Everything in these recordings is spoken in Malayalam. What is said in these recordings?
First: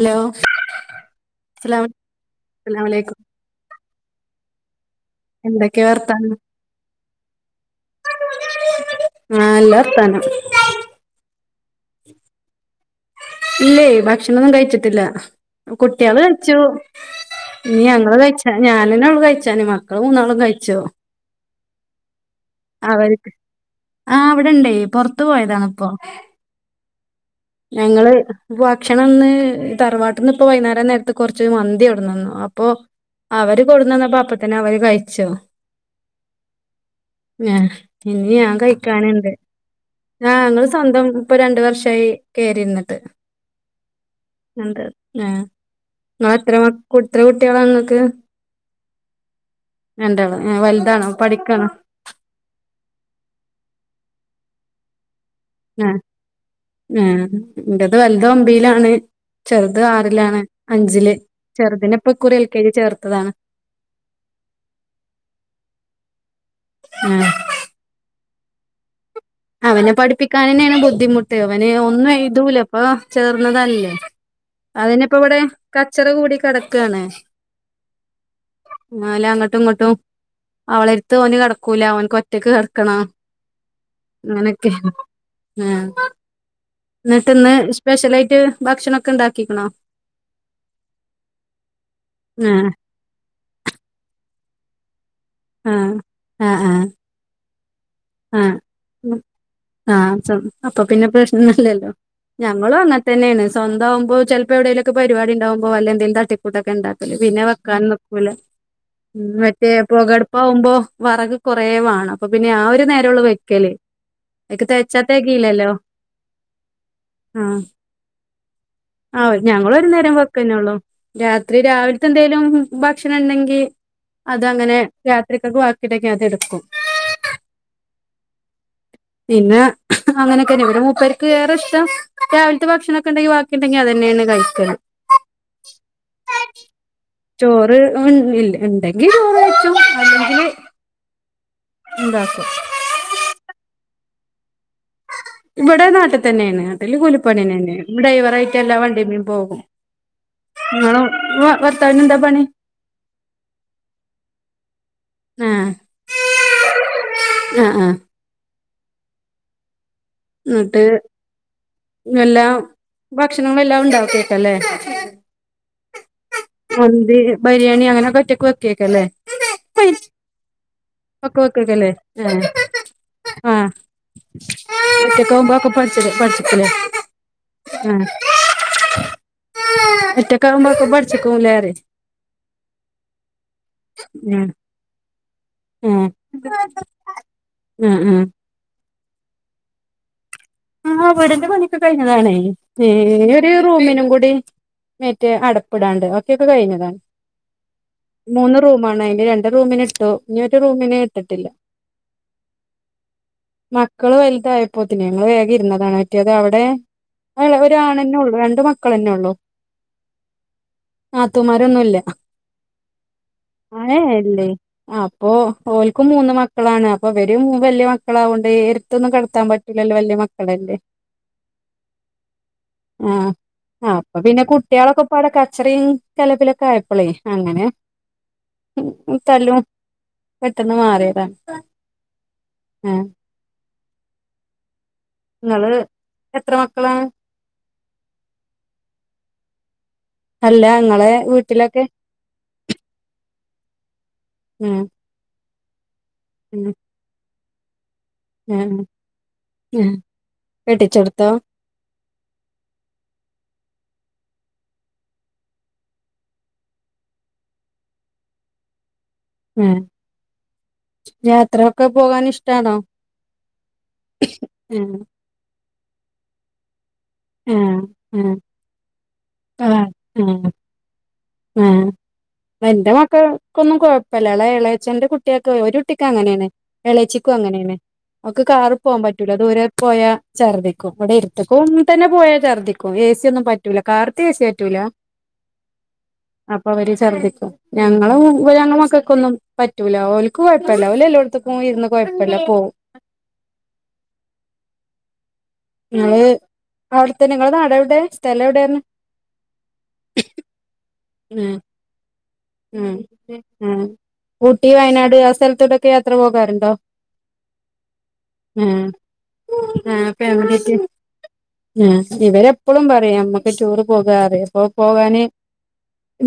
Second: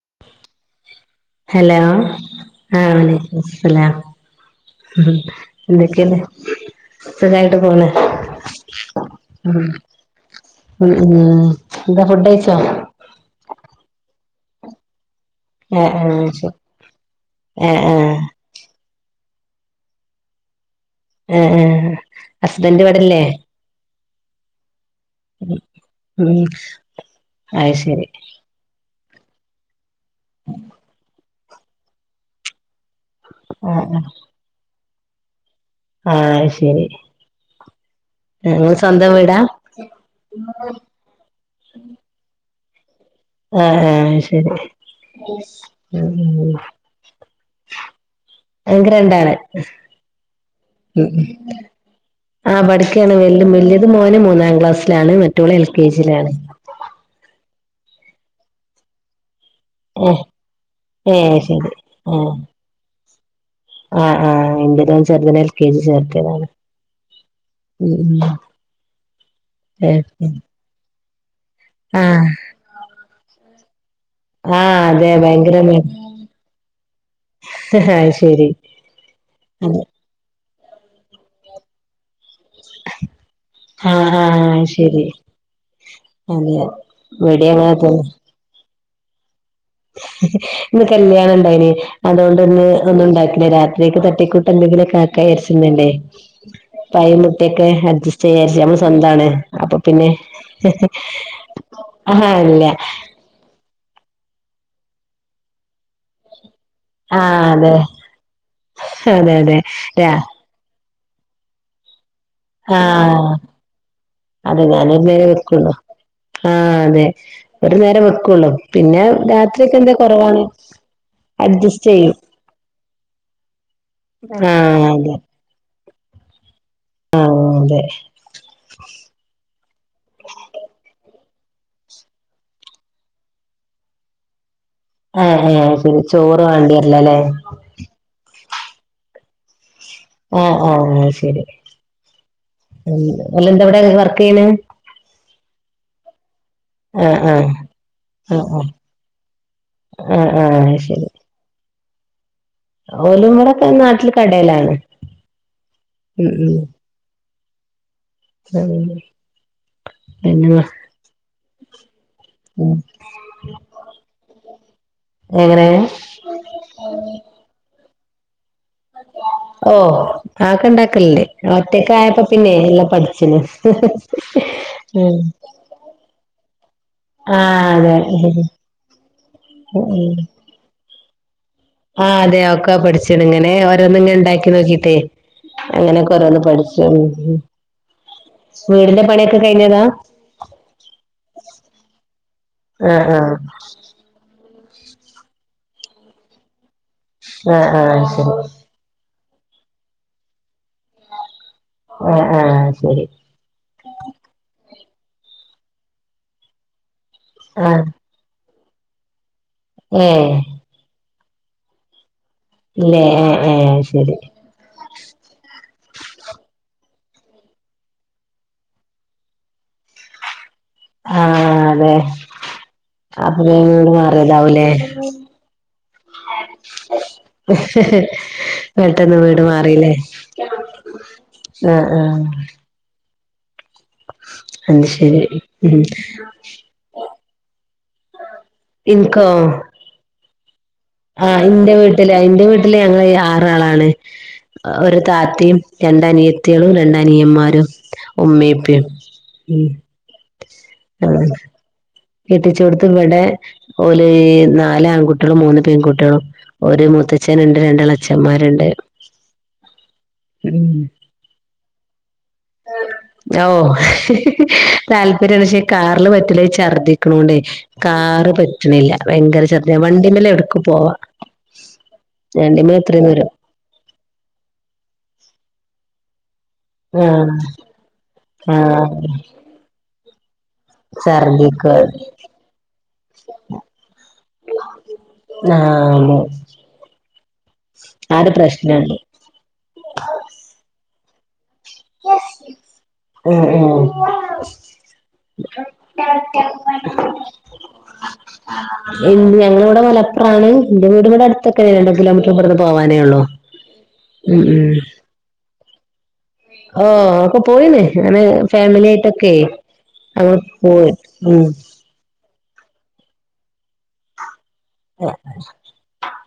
ഹലോ ഹലോ അസ്സലാമു ആഹ അസ്സലാമലൈക്കും വലൈക്കുമുസ്സലാം എന്തൊക്കെ എന്തെക്കെയുണ്ട് വർത്താനം സുഖ യിട്ട് പോണ് ആഹ് നല്ല വർത്താനം ഉ ഉ ഉ എന്താ ഫുഡ്ഴിച്ചോ ഇല്ലേ ഭക്ഷണൊന്നും കഴിച്ചിട്ടില്ല ആ ആ കുട്ടികള് ശരി കഴിച്ചു ആ നീ ആ ഞങ്ങള് കഴിച്ച ഞാനന്നെ കഴിക്കാൻ കഴിച്ച ന് മക്കള്മൂന്നാളും കഴിച്ചു ആ ആ ഹസ്ബൻറ് ഇവടെല്ലേ ആ അവിടെണ്ടേ പൊറത്തു പോയതണിപ്പൊ ഉം അത് ശരി ഞങ്ങള് ഭക്ഷണം ഒന്ന് തറവാട്ടിൽ നിന്ന് ഇപ്പ വൈകേരം നേരത്ത് കുറച്ച് മന്തി ഇവിടുന്നുന്നു അപ്പൊ അവര് ആ ആ കൊടുന്നന്ന അപ്പ തനെ അവര് കഴിച്ചു ആ ശരി ആ ഇനി ഞാൻ നിങ്ങള് സ്വന്തം കഴിക്കാനുണ്ട് വീടാ ആ ഞങ്ങള് സ്വന്തം ഇപ്പൊ രണ്ട്‌വർഷമായി കേയറിരുന്നിട്ട് ആ ആ ശരി എന്ത് ആ ഉം ഉം ഇങ്ങക്ക്എത്രത്ര കുട്ടികളാ ഇങ്ങക്ക് ഇങ്ങക്ക്‌രണ്ടാള് വലുതാണോ പഠിക്കാണോ ആ പഠിക്കാണ് വെല്ലയത്‌മോൻ മൂന്നാം ക്ലാ എഴാം ക്ലാസ്സിലാണ് മറ്റോള് എൽ കെ ജിയിലാണ് ഇറ്റത് വലുത് ഒമ്പിയിലാണ് ചെറുത് ആറിലാണ് അഞ്ചില് ഏ ഏ ശരി ചെറുതിനെപ്പൊ ആ ഇകുറി എൽ കെ ജി ചേർത്തതാണ് ആഹ് ആഹ എന്റത്ചേർ തിനെ എൽ കെ ജി ചേർത്തിതാണ് ആഹ് ഉ അവനെ പഠിപ്പിക്കൻ തന്നെയാണ് ബുദ്ധിമുട്ട് അവന് ഒന്നും ആഹ് എഴുതുല ഇപ്പൊ ചേർന്നതല്ലേ ആഹ് അതെ അതിനിപ്പോ ഇവിടെ ഭയങ്കര മ കച്ചറ കൂടി കിടക്കയാണ് അത് ശരി എന്നല്ല അങ്ങോട്ടും അതെ ഇങ്ങോട്ടും അവളെരുത്ത് അവന് കിടക്കൂല അവൻ ഒറ്റക്ക് കിടക്കണ ആഹ ശരി അതെ എന്നിട്ട് ഇന്ന് ഇവിടേം അങ്ങനെ തന്നെ സ്പെഷ്യല ആയിട്ട് ഭക്ഷണണം ഒക്കെ ഇണ്ടാക്കി ഇന്ന് കല്യാണം ഇണ്ടായിന് അതുകൊണ്ട് ഇന്ന് ആഹ് ഒന്നും ഉണ്ടാക്കില്ല രാത്രിക്ക് തട്ടി കുട്ടി എന്തെങ്കിലൊെക്കആക്കാ വിചാരിക്കുന്നുണ്ട് ആഹ് ആഹ് ആഹ് പഴംമുട്ടയൊക്കെ ഇഷ്ട വിചാരിച്ച നമ്മള് ആഹ് സ്വന്താണ് അപ്പൊ പിന്നെ ആഹ് സം അപ്പൊ പിന്നെ പ്രശ്നല്ലല്ലോ ആഹ് ഇല്ല ഞങ്ങളും അങ്ങനെ സ്വന്തക്കു മാകുമ്പോ ചിലപ്പോ എവിടേലൊക്കെ പരിപാടിണ്ടാമ്പോ അല്ല എന്തെങ്കില തട്ടി കൂട്ട് കൂട്ടൊക്കെ ഇണ്ടാക്കല് പിന്നെ ആഹ് അതെ വെക്കാൻ നിക്കൂല അതെ മറ്റേ അതെ പുകടുപ്പ ആവുമ്പോ വറക് കൊറേ വാണം അപ്പൊ പിന്നെ ആ ഒരു നേരം ഉള്ള വെക്കല് അത അയ്ക്ക് ഞാല തെകച്ചാ മേ തെകീലല്ലോ വെക്കുള്ളു ആഹ അതെ ആഹ് ഒരു നേരം വെക്കുള്ളു പിന്നെ ആഹ് രാത്രിൊക്കെ ഞങ്ങളൊരു എന്താ നേരം കുറവാണ് വെക്കന്നൊള്ളൂ രാത്രി അഡ്ജസ്റ്റ് രാവിലത്തെ ചെയ്യും എന്തേലും ഭക്ഷണം ഉണ്ടെങ്കിൽ അത അങ്ങനെ ആഹ് രാത്ക്കൊക്കെ കിടക്ക അത എടുക്കും ആഹ പിന്നെ അങ്ങനെയൊക്കെ ഇവര മൂപ്പ വേ ഇഷ്ടം രാവിലത്തെ ഭക്ഷണൊക്കെ ഉണ്ടെങ്കിൽ ബാക്കി ഉണ്ടെങ്കിൽ അത് തന്നെയാണ് കഴിക്കുന്നത് ആഹ ആഹ ശരി ചോറ് വേണ്ടിരലല്ലേ ഉണ്ടെങ്കിലും ന്ന്ച്ചോ ആഹ ആഹ ആ ശരി ഉണ്ടാക്കും അല്ല എന്ത എവിടെ വർക്ക് ചെയ്യണ് വടെ നാട്ടക തന്നെയാണ് അതില് ആഹ് കുലിപ്പണ ആഹ് ത തന്നെ ആഹ് ഡ്രൈവറായിട്ട് എല്ലാ വണ്ടിും പോകും ആഹ് ആഹ് ആഹ് നിങ്ങള ശരി വർത്താവിന എന്താ പണി ഓലും കടെൊക്കെ നാട്ടില് കടയിലാണ് ഉ ഉ ആ ആഹ ഉം പിന്നെ എന്നട്ട് എല്ലാം ഭക്ഷണങ്ങളെല്ലാം ഉണ്ടാക്കക്കല്ലേ എങ്ങനെ മുന്തി ബിരിയാണി അങ്ങനെ ക്കല്ല ഓ ആക്കെ ഇണ്ടാക്കലല്ലേ വെക്കേക്കല്ലേ ഒറ്റക്ക ആയപ്പ ആഹ് പിന്നെ എല്ലാ പഠിച്ചിന് ഇറ്റക്കെുമ്പൊക്കെ പഠ പഠിച്ചിക്കല ആഹ് അതെ ആ എറ്റക്കാവുമ്പ ആഹ് അതെ ഓക്കാ പഠിച്ചേണ ഇങ്ങനെ ഓരോന്നി ഇങ്ങ ഉം ഉണ്ടാക്കി നോക്കിട്ടേ അങ്ങനെ ഉം കൊറന്ന് പഠിച്ചു ഉം വീടിന്റെ പണിയൊക്കെ കഴിഞ്ഞതാ ഉം ആ വീടിന്റെ പണിയൊക്കെ കഴിഞ്ഞതാണേ ആ ഒരു റൂമിനും കൂടി മറ്റ്േ അടപ്പിടാണ്ട് ഒക്കെയൊക്കെ കഴിഞ്ഞതാണ് ആഹ ആഹ ശരി ഇ രണ്ടണ്ട് റൂമിനി ഇട്ടു ഇനിൊ ഒരു റൂമിനന് ഇട്ടിട്ടില്ല ആ ആ ശരി മക്കള് വലുതായി പൊതിനനങ്ങള്ൾ വേഗം ഇരുന്നതാണ് പറ്റിയത് അവിടെ ഒരാണെന്നെ ഉള്ളു രണ്ട് മക്കളന്നെ ഉള്ളു ആഹ ആഹ തമാരൊന്നുംല്ല ഇല്ലേ ആഹ ആഹ ആ ശരി അപ്പൊ ഓൾക്ക്ും മൂന്ന് മക്കളാണ് അപ്പൊ അവര് വലിയ മക്കളാവൊണ്ട് എരത്തൊന്നും കിടത്താൻ പറ്റില്ല വല്ല വല്ലെ ആഹ അതെ ആ അപ്പൊ വേഗം വീട് ആ അപ്പൊ പിന്നെ മാറിയതാവൂലേ കുട്ടികളൊക്കെ ഇപ്പടെ കച്ചറിയും കലപ്പിലൊക്കെ ആയപ്പോളെ അങ്ങനെ സഹ വെട്ടന്ന് വീട് തല്ലും മാറില്ലേ പെട്ടെന്ന് മാറിയതാണ് ആഹ ആഹ ആഹ് അത് ശരി നിങ്ങള് ഉ എത്ര മക്കളാ ഇനിക്ക് അല്ല ഇങ്ങളെ ആ എന്റെ വീട്ടിലൊക്കെ വീട്ടില് എന്റെ വീട്ടില് ഞങ്ങള് ആറാളാണ് ഉം ഒരു താത്തിയും ഉം രണ്ടനിയത്തിളും രണ്ടനിയന്മാരും ഉം ഉമ്മീഉപ്പേം ഉം കെട്ടിച്ചെടുത്തോ കെട്ടിച്ച കൊടുത്ത് ഇവിടെ ഒരു നാല് ആൺകുട്ടികളും മൂന്ന് പെൺകുട്ടികളും ഒരു മുത്തച്ഛൻ ഉണ്ട് രണ്ടളെച്ഛന്മാരുണ്ട് ഉം യാത്ര ഓ ഉം താല്പര്യണച്ച കാറില് പറ്റില ചർദി ണണ്ടേ ആഹ് കാറ് ആഹ് പറ്റണില്ല ഭയങ്കര ചർഞ്ഞ ആഹ് വണ്ടില്ല ആഹ് എവിടക്ക് പോവാ ആഹ് വണ്ടിമ്മേ എന്റെ എത്രയും ദൂരം മക്കൾക്കൊന്നും കൊഴപ്പല്ല, എളേച്ഛന്റെ കുട്ടിയാൾക്ക്, ഒരു കുട്ടിക്ക് അങ്ങനെയാണ് ആഹ് എളേച്ചിക്കും അങ്ങനെയാണ് ഓൾക്ക് കാറിൽ പോകാൻ ആഹ് പറ്റൂല ദൂരെ പോയാ ഛർദ്ദിക്കും ഇവിടെ എരുതിക്ക് ഛർദ്ദിക്കും അത് തന്നെ പോയാതന്നെ ഛർദ്ദിക്കും എ. സിയൊന്നും പറ്റൂല കാർത്തെ എ സി പറ്റൂല ആഹ് ആ ഒരു ഞങ്ങള പ്രശ്നണ്ട് മക്കൾക്കൊന്നും പറ്റൂല ഓല്ക്ക് കുഴപ്പല്ല ഓൽ എല്ലോടത്തുക്കും ആഹ് മം അത്, അവിടുത്തെന്ന നിങ്ങളെ നാടെവിടെ സ്ഥലവിടെയാണ് എ ഞങ്ങള ഇടെ മലപ്പുറാണ് എന്റെ വീടും വ്ടെ ഉം അടുത്താണ് രണ്ട് കിലോമീറ്റർ ഇവിടുന്ന് ഉം പോവാനേ ഉള്ളൂ ഊട്ടി വയനാട് ആ സ്ഥലത്തൊക്കെ ആ ഒക്കെ പോയിന് അങ്ങനെ ഉം ഫാമിലിയായിട്ടൊക്കെ അങ്ങട്ട് പോയി ഉം ആ ഇവരെപ്പഴും പറയും നമക് ടൂറ് പോകാ പറയും അപ്പൊ പോകാന്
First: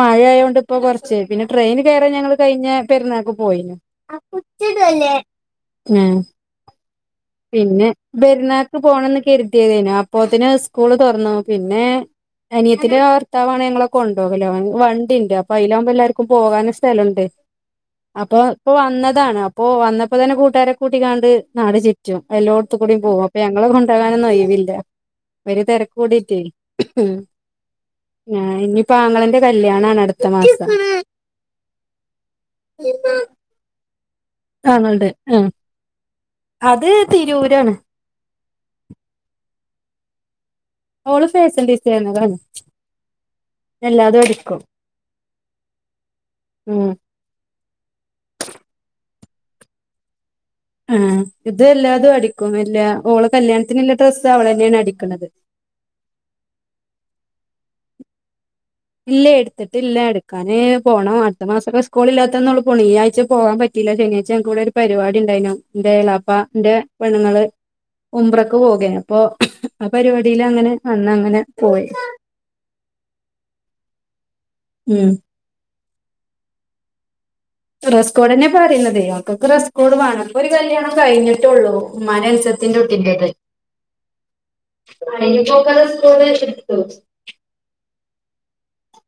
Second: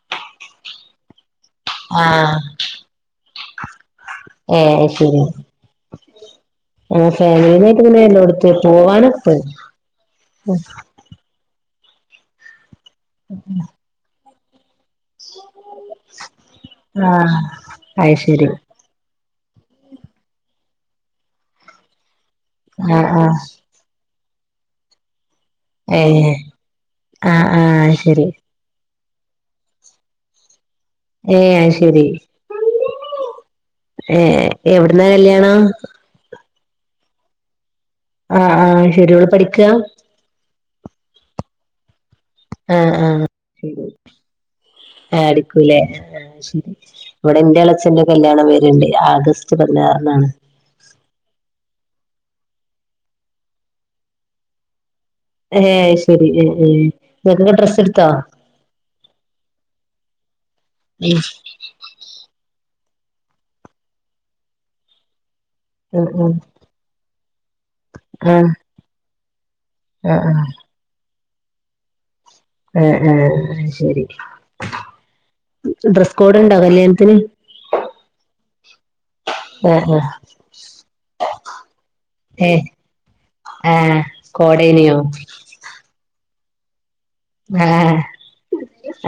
മഴആയോണ്ട് ഇപ്പോ കുറച്ച് പിന്നെ ട്രെയിന് കയറാൻ ഞങ്ങള് ആഹ് കഴിഞ്ഞ പെരുന്നാൾക്ക് പോയിന് ഏഹ് ല്ലേ ശരി ഉം [unintelligible] ഞങ്ങൾ ഫാമിലിയായിട്ട് പിന്നെ ഇങ്ങനെ എല്ലോടത്തും പെരുന്നാക്ക് പോണംന്ന് പോവാനൊക്കെ പോയി കരുതിയതേനു അപ്പോത്തിന് സ്കൂള് തുറന്നു പിന്നെ അനിയത്തിന്റെ ഭർത്താവാണ് ഞങ്ങളെ കൊണ്ടുപോകൽ വണ്ടിണ്ട് അ അയിലാകുമ്പോ എല്ലാവർക്കും പോകാന് സ്ഥലുണ്ട് ആഹ് അത് അപ്പൊ ശരി ഇപ്പൊ വന്നതാണ് അപ്പോ വന്നപ്പോ തന്നെ കൂട്ടാരെ കൂട്ടികാണ്ട് നാട് ചുറ്റും എല്ലാടത്തുകൂടീം ആഹ് പോകും ആഹ് അപ്പൊ ഞങ്ങളെ കൊണ്ട അയ്നൊന്നും ഒഴിവില്ല, ഇവർ തിരക്ക് ഏഹ് കൂടീട്ടെ, ഹ്ഹ്മ്മ്‌ ആഹ് ആഹ് അത് ശരി ഞാനിനി ഇപ്പോ ആങ്ങളന്റെ കല്യാണാണ്, അടുത്ത മാസം ഏ അയ്ശരി ഏർ എവിടുന്നാ ആങ്ങളുടെ ആ കല്യാണം മം അത് തിരൂരാണ് ആഹ് ആഹ് ശരി ഓള് പഠിക്കാ ഓള് ഫേസൽ ആഹ് എല്ലാതും ഒരിക്കും ആ അടിക്കൂലേ, ആ ശരി ഇവിടെ ന്റെ എളേച്ഛന്റെ കല്യാണം വെരുണ്ട് ആഗസ്റ്റ് കുറ കല്ന്നാണ് [unintelligible] ആഹ് ഇത് എല്ലാതും അടിക്കും എല്ലാ ഓള കല്യാണത്തിനുള്ള ഡ്രസ്സ് അവളെന്നെയാണ് അടിക്ക ഏഹ് ശരി ഏ ഏ ഇങ്ങക്കൊക്കെ ഡ്രസ്സ് എടുത്താ ഇല്ല എടുത്തിട്ടില്ല എടുക്കാന് പോണം അടുത്ത മാസൊക്കെ സ്കൂള് ഇല്ലാത്തന്ന് പോണം, ഈ ആഴ്ച പോവാൻ പറ്റില്ല ശനിയാഴ്ച നങ്ങക്കിവിടൊരു പരിപാടി ഉണ്ടായിനു എന്റെ ആഹ് എളാപ്പന്റെ പെണ്ണുങ്ങള് ആഹ് ആഹ് ഉംറക്ക് പോകയ്നു അപ്പൊ ആ ആഹ് പരിപാടിൽ അങ്ങനെ അന്ന് അങ്ങനെ പോയി ആഹ് ആഹ് ശരി ഉം ഡ്രസ് കോഡ് ഉണ്ടോ കല്യാണത്തിന് ഡ്രസ്സ്കോടെന്നെ പറയുന്നതേ ഇപ്പൊ ആഹ് ഡ്രസ്സ്‌കോഡ് ആഹ് വാണം ഇപ്പൊ ഒരു കല്യാണം കഴിഞ്ഞിട്ടുള്ളൂ ഉമ്മാന്റെ അനുജ ഏഹ് ത്തിന്റെ കുട്ടിന്റെത് ആഹ് കോഡേനിയോ [unintelligible] ആഹ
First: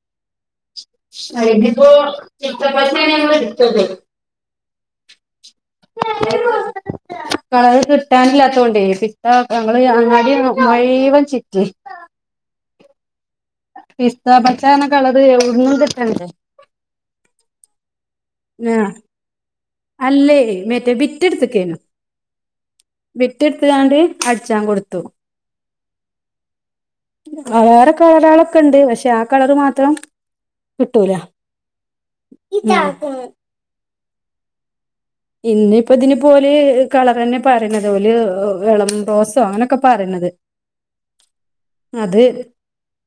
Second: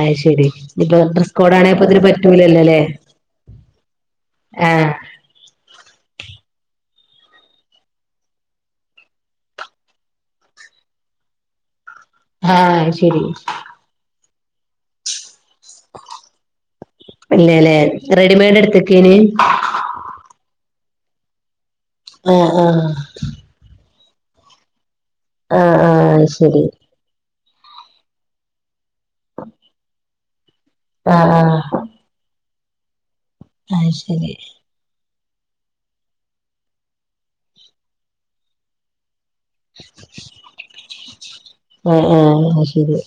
അയ്ശരി ഇപ്പൊ ഡ്രസ്കോഡാണെപ്പ അതിനിപ്പോ ഇതിന് പിത്ത പറ്റൂല്ലല്ലേ പശയാണ് ഞങ്ങൾ എടുത്തത് ആഹ് കളർ കിട്ടാനില്ലാതോണ്ട്, പിത്ത ഞങ്ങള് അങ്ങാടി മുഴ്വൻ ചിറ്റി ആഹ അയ്ശരി പിസ്ത പച്ചാന്ന് പറഞ്ഞ കളർ എവിടന്നും കിട്ടണ്ടേ അല്ലേല്ലേ റെഡിമെയഡ് ആഹ് എടുത്തിക്കയ്ന് അല്ലേ മറ്റേ വിറ്റെടുത്തക്കേനു, ആഹ് ആഹ് വിറ്റെടുത്താണ്ട് അടിച്ചാൻ കൊടുത്തു ആഹ ആഹ ശരി വേറെ കളറ ആളൊക്കെ ഉണ്ട് പക്ഷെ ആ കളർ മാത്രം കിട്ടൂരാ ആഹ് ആഹ് അത് ആഹ് ശരി ഇന്ന ഇപ്പോ ഇതിനെ പോലെ കളർ തന്നെ പറയണതപലെ ഇളം റോ അങ്ങനൊക്കെ പറയുന്നത് ആഹ് അത് ആഹ് ശരി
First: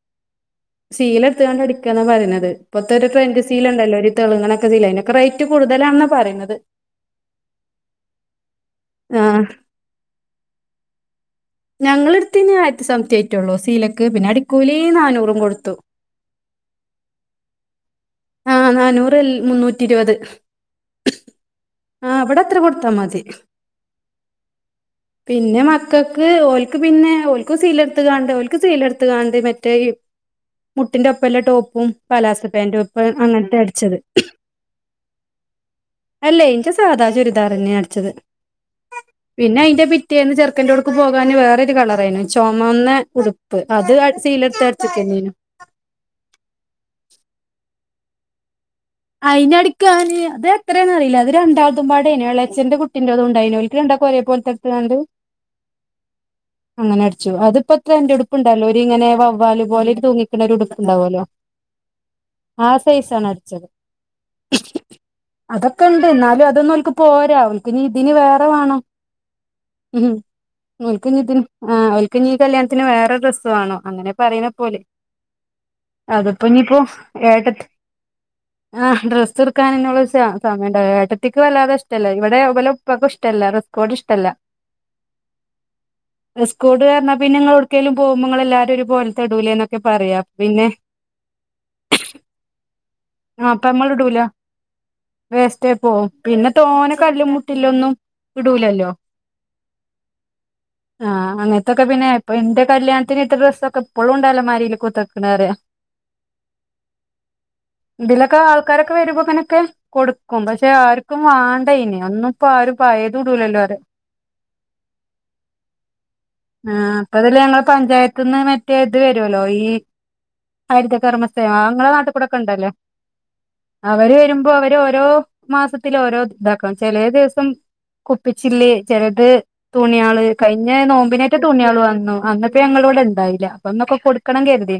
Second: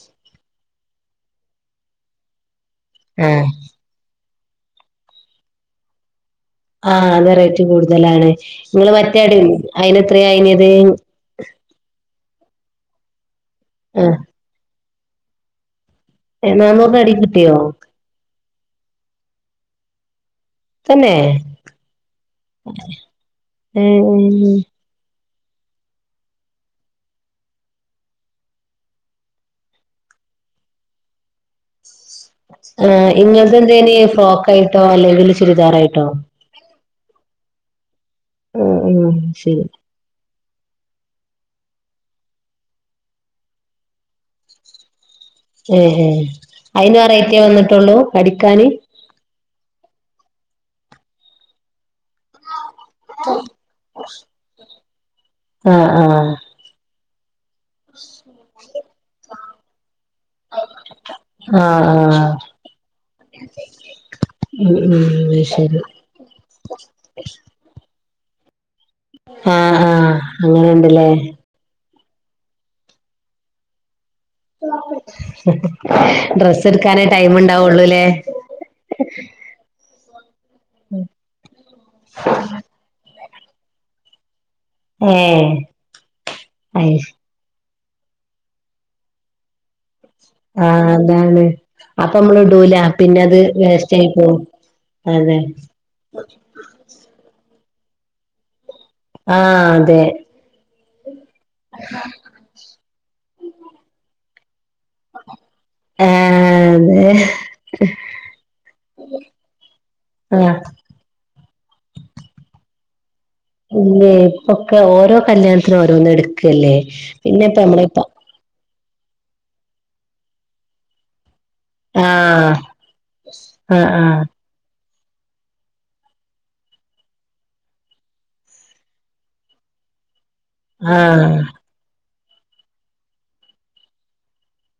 സീല എടുത്തൊണ്ട് അടിക്കുകന്നാ പറയുന്നത് ഇപ്പൊത്തെ ഒരു ടെയിന്റെ ആഹ് സീല ഉണ്ടല്ലോ ഒരു ഇങ്ങനെയൊക്കെ ചെയല്ല ഇതിനൊക്കെ റേറ്റ് കടുതലാണെന്നാ പറയുന്നത് ആ അത് റേറ്റ് കൂടുതലാണ് നിങ്ങള് മറ്റേട ആഹ് അയിന് എത്രയാ അയിന്ത് ഞങ്ങളെടുത്തന് ആയിരത്തെ സംമതി ആയിറ്റുള്ളൂ സീലക്ക് ആഹ് പിന്നെ അടിക്കൂലി നാനൂറും കൊടുത്തു എന്നന്ന് അടിക്കട്ടിയോ ആഹ് നാനൂറ് മുന്നൂറ്റി ഇരുപത് തന്നെ ആഹ് ഇവിടെ അത്ര കൊടുത്താ മതി ഉം ഉം പിന്നെ മക്കൾക്ക് ഓൽക്ക് പിന്നെ ഓക്ക് സീലെടുത്ത് കാണ്ട് ഓൽക്ക് സീലെടുത്ത് കണണ്ടേ മറ്റേ മുട്ടിന്റെ ഒപ്പല്ല ടോപ്പും പലാസ പാൻറും ഒപ്പും ഇങ്ങത്തെ എന്തന് ഫ്രോക്കായിട്ടോ അല്ലെങ്കിൽ ചുരിദാറായിട്ടോ സാദാ ചുരിദാർന്നെ അടിച്ചത് ആഹ് ആഹ് പിന്നെ ശരി അതിന്റെ പിറ്റേന്ന് ചെ ചക്കറടുക്ക് പോകാെ വേറൊരു കളർ ആയിരുന്നു ചുമന്ന ഉടുപ്പ് അത് സീൽ എടുത്ത് അടച്ചക്കും ഏ ഹ അയിന് അറിയത്തേ വന്നിട്ടുള്ളൂ അടിക്കാാന് അയിനടിക്കാന് അത് എത്രേന്ന് അറിയില്ല അത് രണ്ടാമത്തും പാടേനെളച്ഛന്റെ കുട്ട അുംണ്ടോിണ്ടാക്കോ ഒരേ പോലത്തൊണ്ട് ആഹ ആഹ അങ്ങ അടു അത്പ്പോ അത്ര എന്റെടുപ്പ്ണ്ടല്ലോ ഒരു ഇങ്ങനെ വവ്ല് പോല തൂങ്ങിക്കണരു ഉടുപ്പ ഉണ്ടാവല്ലോ ആഹ് ആഹ് ആ സൈസ ആണ് അടിച്ചത് ഉം ഉം അത് ശരി അതൊക്കെ ഉണ്ട് എന്നാലും അതൊന്നും അവക്ക് പോരാ അവക്ക്ിന ന് വേറെ വേണോ ആഹ് ആഹ് അങ്ങനെണ്ട്ല്ലേ ഉൽക്കന് ആ െ നീ കല്യാത്തിന് വേറെ ഡ്രസ്സ് വേണം അങ്ങനെ പറയുന്ന പോലെ അതിപ്പോ ഡ്രസ്സ് ഇനിപ്പോൊ എടുക്കാനേ ടൈം ഏട്ടത്ത് ഉണ്ടാവുള്ളൂല്ലേ ആ ഡ്രസ്സ് എറക്കാാന എന്നുള്ള സമയ ഉണ്ട ഏത്തേക്ക് വല്ലാതെ ഇഷ്ടല്ലേ ഇവിടെപല ഇഷ ഏ ോഡ് അയ് ഇ്ടല്ലോ്ാ ഒരിക്കലും പോുമ്പോൾ എല്ലാരും പോലത്തെ ഇടൂല എന്നൊക്കെ പറയാം ആഹ അതാണ് അപ്പൊ നമ്മള് ഇടൂല പിന്നെ അത് ആ അപ്പ നമ്മൾ വേസ്റ്റ് ആയി ഇടൂല പോവും അതെ വേസ്റ്റ് പോും പിന്നെ തോനെ കല്ലും വട്ടിലൊന്നും ഇടൂലല്ലോ ആഹ അതെ ആഹ അങ്ങനത്തൊക്കെ പിന്നെ ഇപ്പ എന്റെ കല്യാണത്തിന് ഇത്ര രസംൊക്കെ എപ്പോഴും ലമാരിയില് കുത്തക്കണര് ആ അതെ ഇതിലൊക്കെ ആൾക്കാരൊക്കെ വരുമ്പോൾ അങ്ങനെയൊക്കെ ആ കൊടുക്കും പക്ഷെ ആർക്കും പാണ്ടയിന അന്ന ഇപ്പ ആ ഒരു പയ ഇല്ലേ ഇപ്പൊക്കെ ഓരോ കല്യാണത്തിനും ഓരോന്ന്ും എടുക്കല്ലേ പിന്നെ ഇപ്പ നമ്മടെ ഇപ്പ ന്ന് മറ്റേ ഇത് വരുല്ലോ ഈ ഹരിതകർമ്മസേവ അെ ആ നാട്ടിൽൂടെ ആ ആ [unintelligible] ഓരോ മാസത്തില ഓരോ ഇതാക്കും ചില ദിവസം കുപ്പിച്ചില്ലേ ജലത് തുണിയള് കഴിഞ്ഞ ആ നോമ്പിനേറ്റ തുണിയികള് വന്നു അന്നിപ്പ ഞങ്ങള ഇവിടെ ഉണ്ടായില്ല അപ്പന്നൊക്കെ കൊടുക്കണം കരുതിീ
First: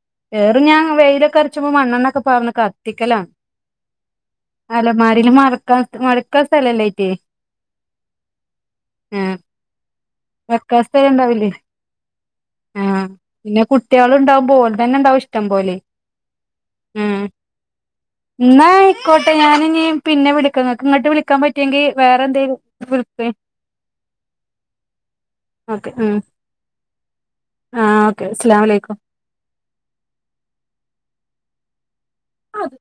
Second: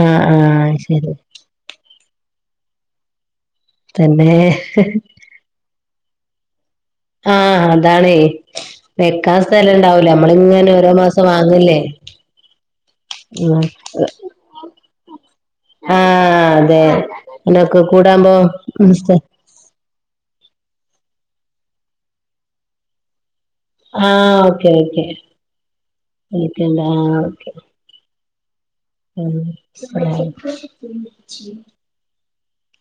ആ ആ വഏറ ഞാൻ ശരി വെയിലൊക്കെ അരച്ച്പോ മണ്ണെണ്ണൊക്കെ പോന്ന് കത്തിക്കലാണ് തന്നെ അലമാരിൽ മഴക്ക മഴക്ക ആഹ അതാാണ്േ ആഹ് വെക്കാൻ സ്ഥലംുണ്ടാവൂല നമ്മളിങ്ങനെ ഓരോ മാസം വാങ്ങില്ലേ ആ പിന്നെ കുട്ടികള് ഇണ്ടാവുപോ ഓര് തന്നെ ഇണ്ടാവും ഇഷ്ടം പോലെ ആഹ് അതെ ഉം അങ്ങനൊക്കെ കൂടാകുമ്പോ എന്നാ ആയിക്കോട്ടെ ഞാനിനി പിന്നെ വിളി നിങ്ങക്ക് ഇങ്ങോട്ട് വിളിക്കാൻ പറ്റിയെങ്കിൽ വേറെ എന്തെലും വിളിക്കുവേ ആ ഓക്കെ ഓക്കെ ഓക്കെ ഉം വിളിക്കണ്ടാ ആഹ് ഓക്കെ അസ്സലാമു അലൈക്കും ഉം ആ ആത്